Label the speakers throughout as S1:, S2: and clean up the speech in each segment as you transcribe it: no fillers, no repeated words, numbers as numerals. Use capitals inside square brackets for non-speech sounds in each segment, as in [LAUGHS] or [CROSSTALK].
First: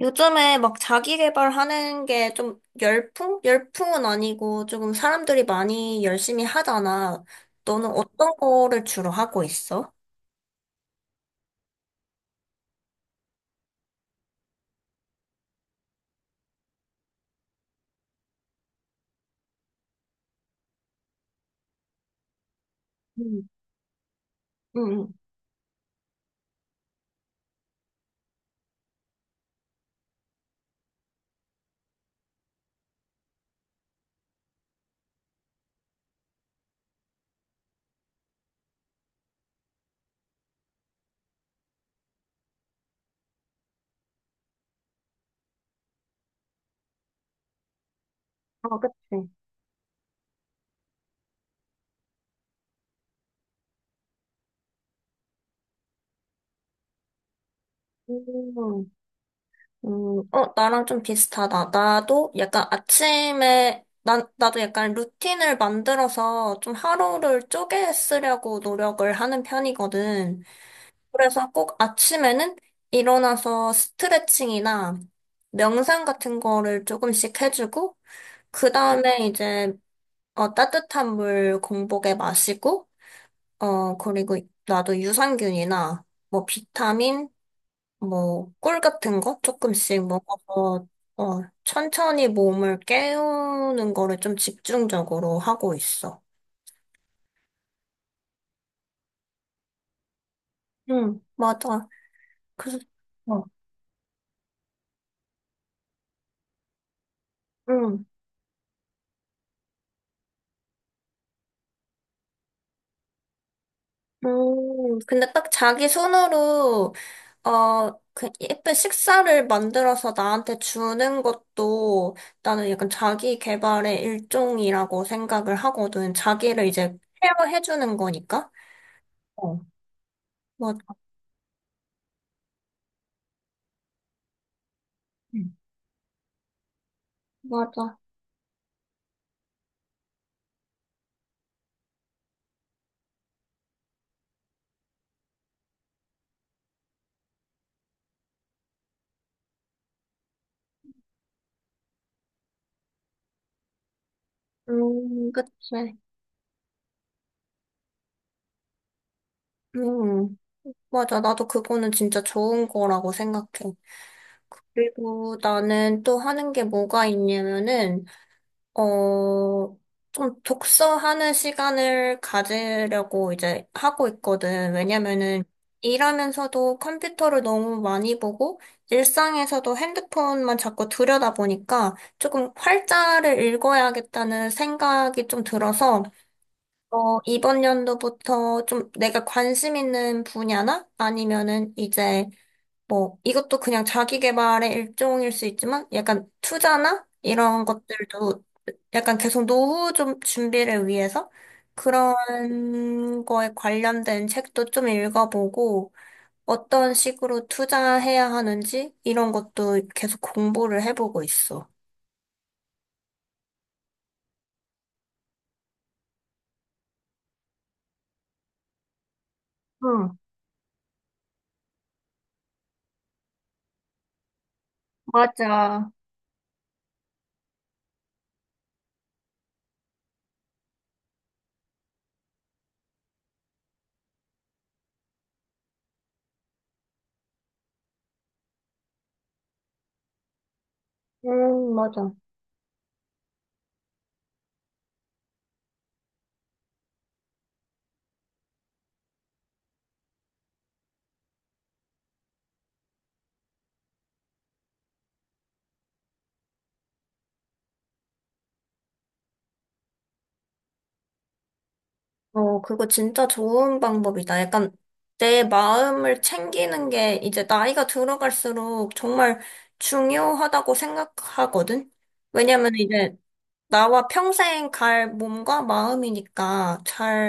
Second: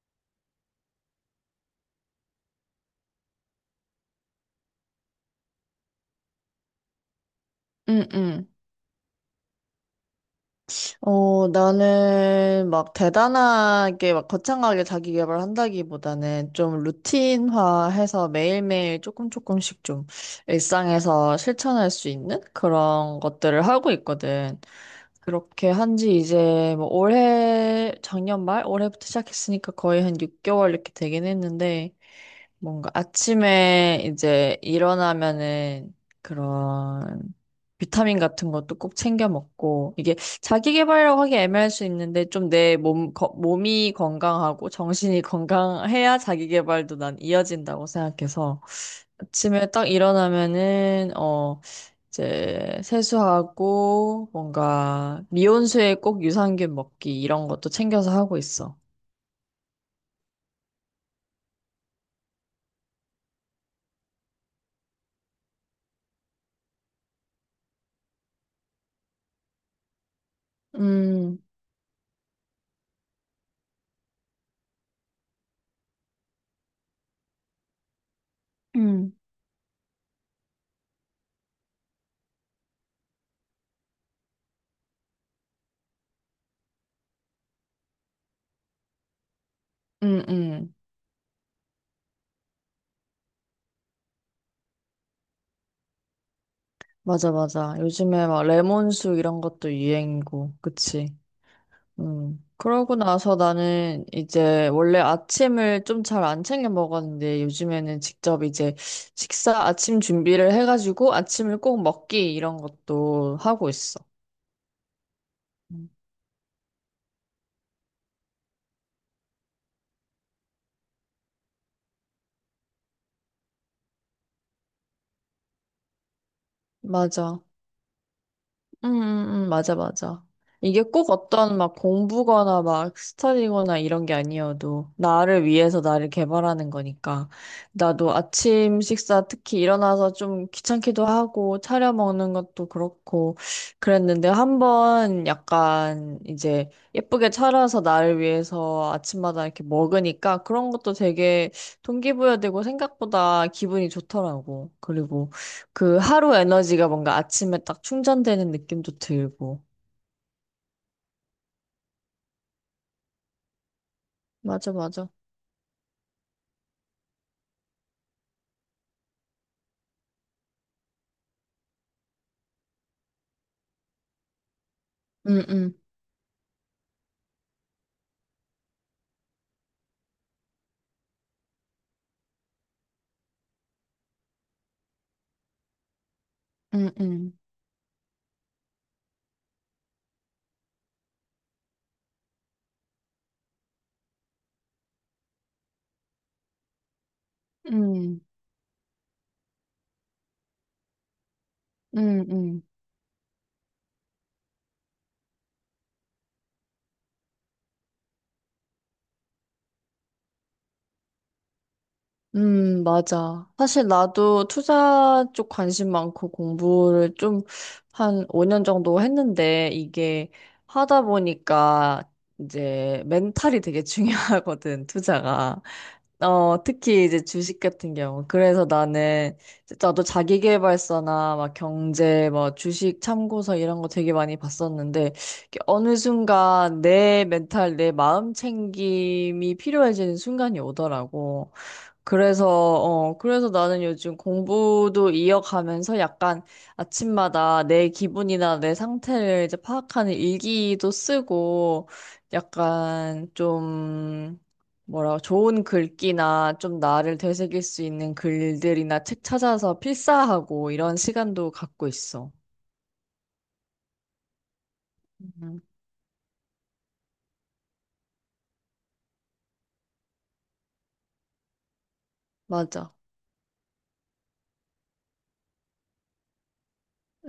S1: 요즘에 자기 개발하는 게 좀 열풍? 열풍은 아니고 조금 사람들이 많이 열심히 하잖아. 너는
S2: 응,
S1: 어떤
S2: 응.
S1: 거를 주로 하고 있어?
S2: 나는 막 대단하게 막 거창하게 자기 개발 한다기보다는 좀 루틴화해서 매일매일 조금씩 좀 일상에서 실천할 수 있는 그런
S1: 음,
S2: 것들을 하고 있거든.
S1: 응, 응.
S2: 그렇게 한지 이제 뭐 올해 작년 말 올해부터 시작했으니까 거의 한 6개월 이렇게 되긴 했는데 뭔가 아침에 이제 일어나면은 그런 비타민 같은 것도 꼭 챙겨 먹고 이게 자기 개발이라고 하기 애매할 수 있는데 좀 몸이 건강하고 정신이 [LAUGHS] 건강해야 자기 개발도 난 이어진다고 생각해서
S1: 어, 그치.
S2: 아침에 딱 일어나면은 이제 세수하고 뭔가 미온수에 꼭 유산균 먹기 이런 것도 챙겨서 하고 있어.
S1: 음, 어, 나랑 좀 비슷하다. 나도 약간 아침에, 나도 약간 루틴을 만들어서 좀 하루를 쪼개 쓰려고 노력을 하는 편이거든.
S2: 음,
S1: 그래서 꼭 아침에는 일어나서 스트레칭이나 명상 같은 거를 조금씩 해주고, 그
S2: 음,
S1: 다음에 이제, 어, 따뜻한 물 공복에 마시고, 어, 그리고 나도 유산균이나, 뭐, 비타민, 뭐, 꿀 같은 거 조금씩
S2: 음, 음.
S1: 먹어서, 어, 천천히 몸을 깨우는 거를 좀 집중적으로 하고 있어.
S2: 맞아, 맞아. 요즘에 막 레몬수 이런 것도 유행이고, 그치?
S1: 응, 맞아.
S2: 음.
S1: 그래서,
S2: 그러고 나서
S1: 어,
S2: 나는 이제 원래 아침을 좀 잘 안 챙겨 먹었는데 요즘에는
S1: 응.
S2: 직접 이제 식사 아침 준비를 해가지고 아침을 꼭 먹기 이런 것도 하고 있어.
S1: 근데 딱 자기
S2: 음.
S1: 손으로, 어, 그 예쁜 식사를 만들어서 나한테 주는 것도 나는 약간 자기 개발의 일종이라고 생각을 하거든. 자기를 이제
S2: 맞아.
S1: 케어해주는 거니까. 어.
S2: 맞아, 맞아. 이게
S1: 맞아,
S2: 꼭 어떤 막 공부거나 막 스터디거나 이런 게 아니어도 나를
S1: 음.
S2: 위해서 나를 개발하는 거니까.
S1: 맞아.
S2: 나도 아침 식사 특히 일어나서 좀 귀찮기도 하고 차려 먹는 것도 그렇고 그랬는데 한번 약간 이제 예쁘게 차려서 나를 위해서 아침마다 이렇게 먹으니까 그런 것도 되게 동기부여되고 생각보다 기분이 좋더라고. 그리고
S1: 그치.
S2: 그 하루 에너지가 뭔가 아침에 딱 충전되는 느낌도 들고.
S1: 음, 맞아. 나도 그거는 진짜 좋은 거라고 생각해.
S2: 맞아, 맞아.
S1: 그리고 나는 또 하는 게 뭐가 있냐면은, 어, 좀 독서하는 시간을 가지려고 이제 하고 있거든. 왜냐면은
S2: 응, 응,
S1: 일하면서도 컴퓨터를 너무 많이 보고 일상에서도 핸드폰만 자꾸 들여다보니까 조금 활자를 읽어야겠다는 생각이 좀 들어서
S2: 응,
S1: 어,
S2: 응,
S1: 이번 연도부터 좀 내가 관심 있는 분야나 아니면은 이제 뭐 이것도 그냥 자기 개발의 일종일 수 있지만 약간 투자나 이런
S2: 응,
S1: 것들도 약간 계속 노후 좀 준비를 위해서
S2: 응, 응.
S1: 그런 거에 관련된 책도 좀 읽어보고 어떤 식으로 투자해야 하는지 이런 것도 계속 공부를 해보고 있어.
S2: 맞아. 사실 나도 투자 쪽 관심 많고 공부를 좀 한 5년 정도 했는데
S1: 응,
S2: 이게 하다 보니까 이제 멘탈이 되게 [LAUGHS] 중요하거든, 투자가.
S1: 맞아.
S2: 어, 특히 이제 주식 같은 경우. 그래서 나는 진짜 나도 자기계발서나 막 경제, 뭐 주식 참고서 이런 거 되게 많이 봤었는데 이게 어느 순간 내 멘탈, 내 마음 챙김이 필요해지는 순간이 오더라고.
S1: 맞아.
S2: 그래서 나는 요즘 공부도 이어가면서 약간 아침마다 내 기분이나 내 상태를 이제 파악하는 일기도 쓰고 약간 좀 뭐라고 좋은 글귀나 좀 나를 되새길 수 있는 글들이나 책 찾아서 필사하고 이런 시간도 갖고 있어.
S1: 어, 그거 진짜 좋은 방법이다. 약간 내
S2: 음.
S1: 마음을 챙기는 게 이제 나이가 들어갈수록 정말 중요하다고 생각하거든? 왜냐면
S2: 맞아.
S1: 이제 나와 평생 갈 몸과 마음이니까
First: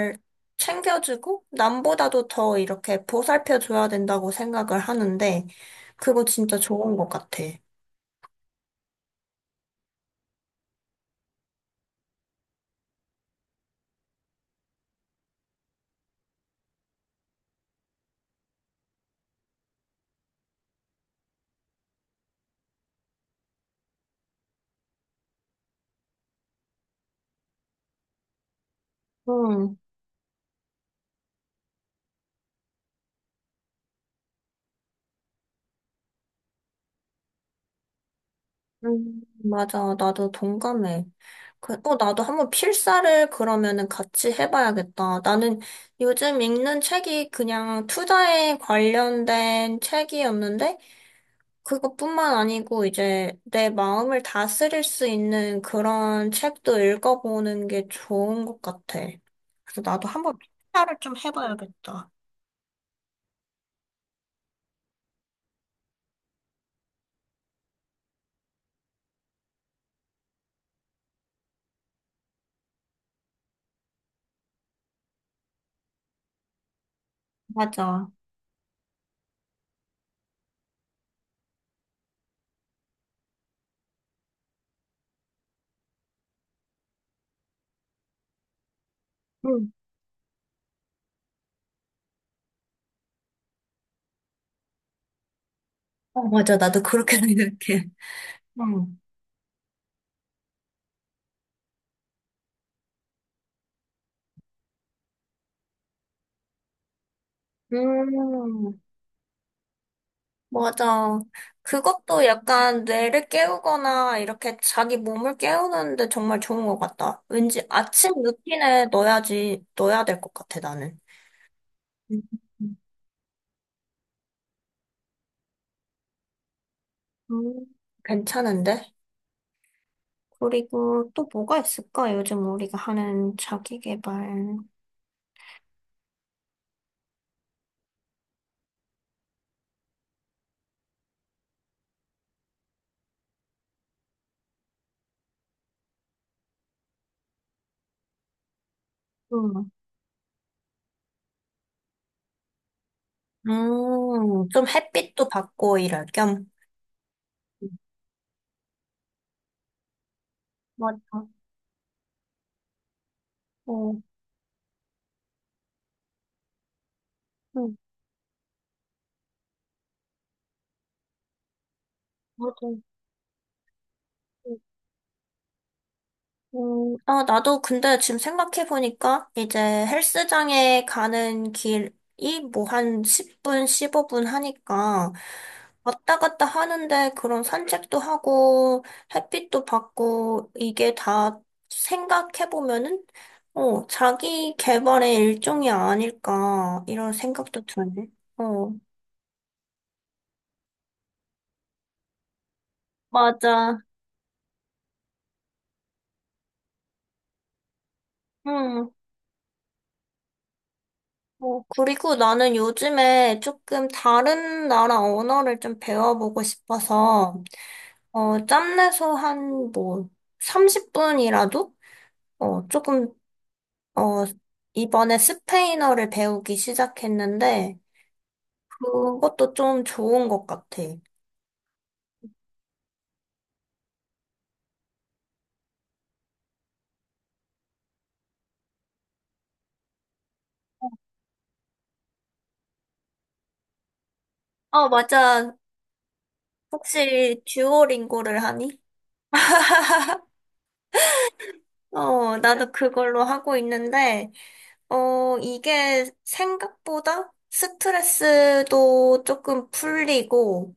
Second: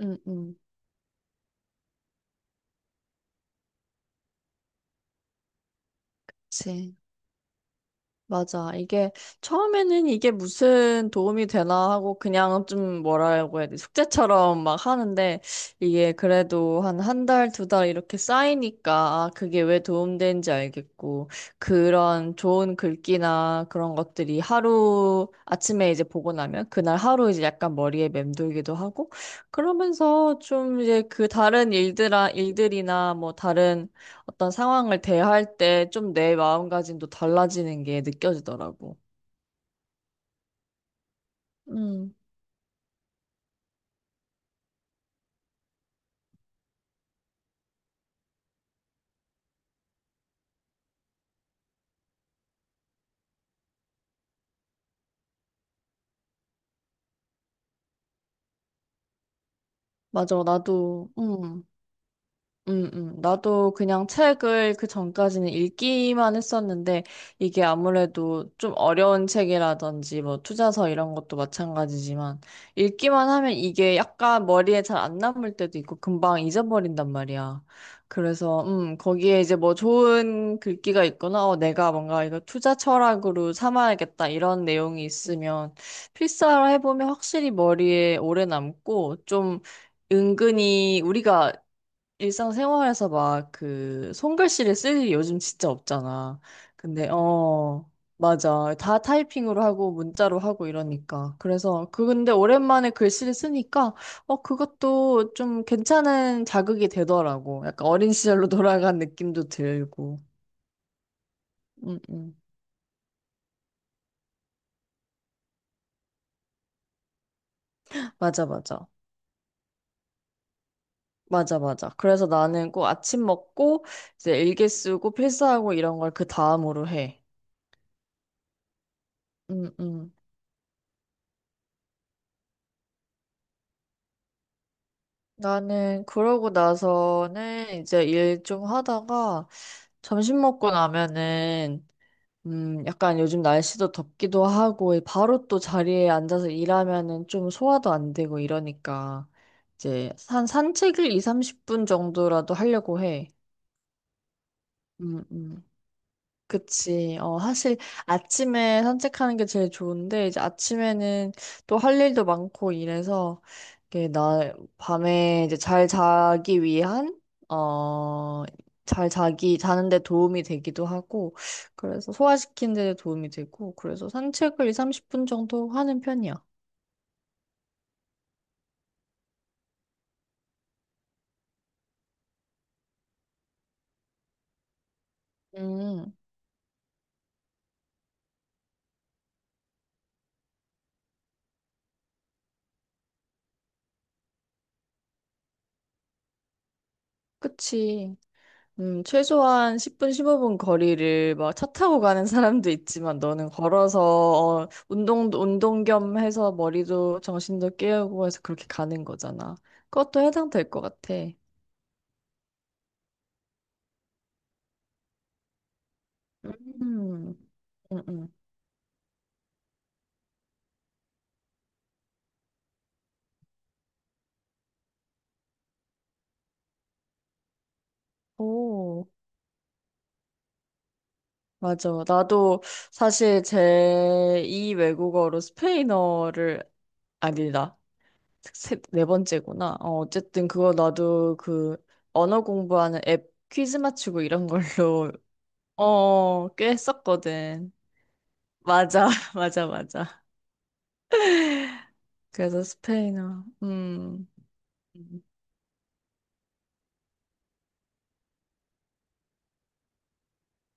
S2: 응, 응.
S1: 챙겨주고 남보다도 더 이렇게 보살펴줘야 된다고 생각을 하는데 그거 진짜
S2: 그
S1: 좋은 것 같아.
S2: 맞아. 이게 처음에는 이게 무슨 도움이 되나 하고 그냥 좀 뭐라고 해야 돼. 숙제처럼 막 하는데 이게 그래도 한 한 달, 두 달 이렇게 쌓이니까 아, 그게 왜 도움되는지 알겠고 그런 좋은 글귀나 그런 것들이 하루 아침에 이제 보고 나면 그날 하루 이제 약간 머리에 맴돌기도 하고
S1: 응,
S2: 그러면서 좀 이제 그 다른 일들이나 뭐 다른 어떤 상황을 대할 때 좀 내 마음가짐도 달라지는 게 느껴지더라고.
S1: 응, 맞아. 나도 동감해. 그, 어,
S2: 음,
S1: 나도 한번 필사를 그러면은 같이 해봐야겠다. 나는 요즘 읽는 책이 그냥 투자에 관련된 책이었는데 그것뿐만 아니고 이제 내 마음을 다스릴 수 있는 그런 책도 읽어보는 게 좋은 것 같아. 그래서 나도 한번
S2: 맞아.
S1: 필사를
S2: 나도,
S1: 좀
S2: 음.
S1: 해봐야겠다.
S2: 나도 그냥 책을 그 전까지는 읽기만 했었는데, 이게 아무래도 좀 어려운 책이라든지, 뭐, 투자서 이런 것도 마찬가지지만, 읽기만 하면 이게 약간 머리에 잘 안 남을 때도 있고, 금방 잊어버린단 말이야.
S1: 맞아.
S2: 그래서, 거기에 이제 뭐 좋은 글귀가 있거나, 내가 뭔가 이거 투자 철학으로 삼아야겠다, 이런 내용이 있으면, 필사를 해보면 확실히 머리에 오래 남고, 좀,
S1: 응,
S2: 은근히 우리가 일상생활에서 막 그 손글씨를 쓸 일이 요즘 진짜
S1: 어,
S2: 없잖아.
S1: 맞아. 나도
S2: 근데
S1: 그렇게 [LAUGHS] 생각해.
S2: 맞아, 다
S1: 응.
S2: 타이핑으로 하고 문자로 하고 이러니까 그래서 근데 오랜만에 글씨를 쓰니까 그것도 좀 괜찮은 자극이 되더라고. 약간 어린 시절로 [LAUGHS]
S1: 음,
S2: 돌아간 느낌도 들고.
S1: 맞아.
S2: 음,
S1: 그것도
S2: 음.
S1: 약간 뇌를 깨우거나 이렇게 자기 몸을 깨우는데 정말 좋은 것 같다. 왠지 아침
S2: 맞아,
S1: 루틴에
S2: 맞아.
S1: 넣어야지, 넣어야 될 것 같아, 나는.
S2: 맞아, 맞아.
S1: 음.
S2: 그래서 나는 꼭 아침 먹고, 이제 일기 쓰고, 필사하고 이런 걸 그 다음으로 해.
S1: 음, 괜찮은데?
S2: 음, 음.
S1: 그리고 또 뭐가 있을까? 요즘 우리가 하는 자기 개발.
S2: 나는 그러고 나서는 이제 일 좀 하다가 점심 먹고 나면은 약간 요즘 날씨도 덥기도 하고 바로 또 자리에 앉아서 일하면은 좀 소화도 안 되고 이러니까
S1: 음,
S2: 이제 한 산책을 2, 30분 정도라도 하려고 해.
S1: 좀
S2: 음,
S1: 햇빛도
S2: 음.
S1: 받고 이럴 겸.
S2: 그치. 어, 사실 아침에 산책하는 게 제일 좋은데, 이제
S1: 맞아.
S2: 아침에는 또 할 일도 많고 이래서,
S1: 어,
S2: 이게 나, 밤에 이제 잘 자기 위한,
S1: 응,
S2: 어, 자는데 도움이 되기도 하고, 그래서
S1: 맞아.
S2: 소화시키는 데 도움이 되고, 그래서 산책을 2, 30분 정도 하는 편이야.
S1: 아, 나도 근데 지금 생각해보니까 이제 헬스장에 가는 길이 뭐 한 10분, 15분 하니까
S2: 음,
S1: 왔다 갔다 하는데 그런 산책도 하고 햇빛도 받고 이게 다 생각해보면은 어, 자기 개발의 일종이 아닐까 이런 생각도 드네.
S2: 그치.
S1: 어,
S2: 최소한 10분, 15분 거리를 막 차 타고 가는 사람도 있지만 너는
S1: 맞아.
S2: 걸어서 운동 겸 해서 머리도 정신도 깨우고 해서 그렇게
S1: 음.
S2: 가는 거잖아. 그것도 해당될 것 같아.
S1: 어, 그리고 나는 요즘에 조금 다른 나라 언어를 좀 배워보고
S2: 음,
S1: 싶어서,
S2: 음, 음.
S1: 어, 짬내서 한 뭐, 30분이라도? 어, 조금, 어, 이번에 스페인어를 배우기 시작했는데,
S2: 오,
S1: 그것도 좀 좋은 것 같아.
S2: 맞아. 나도 사실 제2 외국어로 스페인어를 아니다. 세, 네 번째구나. 어쨌든 그거 나도 그 언어 공부하는 앱 퀴즈 맞추고 이런
S1: 어,
S2: 걸로
S1: 맞아.
S2: 꽤
S1: 혹시
S2: 했었거든.
S1: 듀오링고를 하니?
S2: 맞아, [LAUGHS] 맞아, 맞아.
S1: 어,
S2: 그래서
S1: 나도 그걸로
S2: 스페인어,
S1: 하고 있는데, 어, 이게 생각보다 스트레스도 조금 풀리고,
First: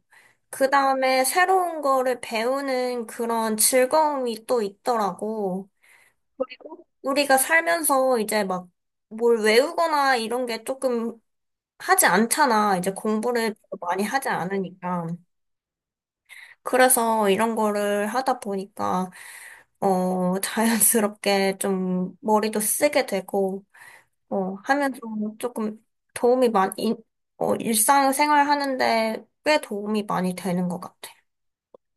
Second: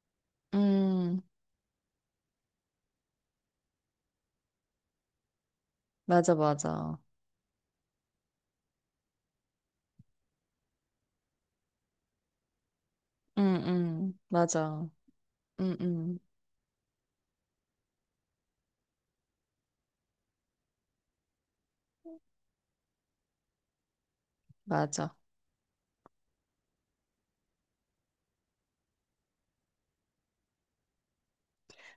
S1: 그
S2: 음,
S1: 다음에 새로운 거를 배우는 그런 즐거움이 또 있더라고.
S2: 맞아,
S1: 그리고
S2: 맞아.
S1: 우리가 살면서 이제 막 뭘 외우거나 이런 게 조금 하지 않잖아. 이제 공부를 많이 하지
S2: 맞아.
S1: 않으니까.
S2: 음, 음,
S1: 그래서 이런 거를 하다 보니까, 어, 자연스럽게 좀 머리도 쓰게 되고, 어, 하면
S2: 맞아.
S1: 좀 조금 도움이 많이, 어, 일상생활 하는데 꽤 도움이 많이 되는 것 같아.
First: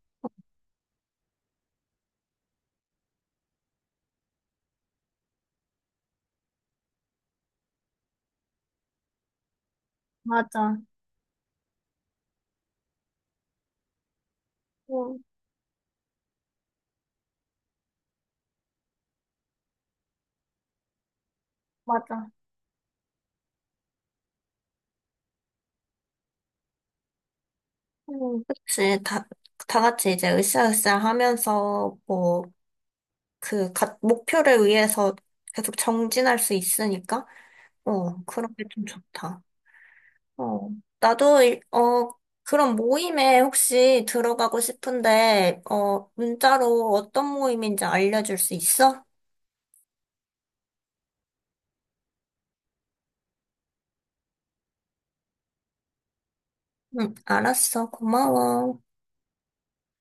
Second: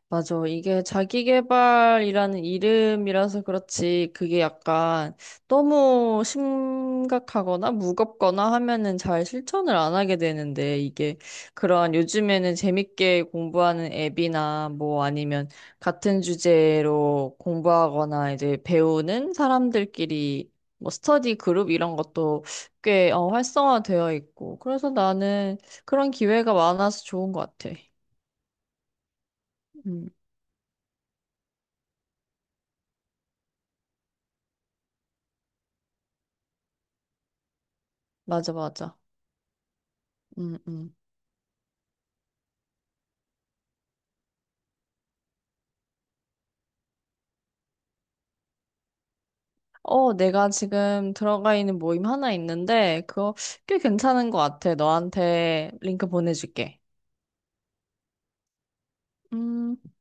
S2: 맞아. 이게 자기계발이라는 이름이라서 그렇지, 그게 약간 너무 심각하거나 무겁거나 하면은 잘 실천을 안 하게
S1: 맞아.
S2: 되는데, 이게 그러한 요즘에는 재밌게 공부하는 앱이나 뭐
S1: 응,
S2: 아니면 같은 주제로 공부하거나 이제 배우는 사람들끼리 뭐 스터디 그룹 이런
S1: 맞아.
S2: 것도 꽤 활성화되어 있고, 그래서 나는 그런 기회가 많아서 좋은 것 같아.
S1: 그치. 다, 다
S2: 음,
S1: 같이 이제 으쌰으쌰 하면서, 뭐, 목표를 위해서 계속 정진할 수 있으니까, 어,
S2: 맞아,
S1: 그런 게 좀
S2: 맞아.
S1: 좋다.
S2: 음,
S1: 어,
S2: 음.
S1: 나도, 어, 그런 모임에 혹시 들어가고 싶은데, 어, 문자로 어떤 모임인지 알려줄 수 있어?
S2: 어, 내가 지금 들어가 있는 모임 하나 있는데, 그거 꽤 괜찮은 것 같아. 너한테 링크 보내줄게.
S1: 응, 알았어. 고마워.
S2: 음.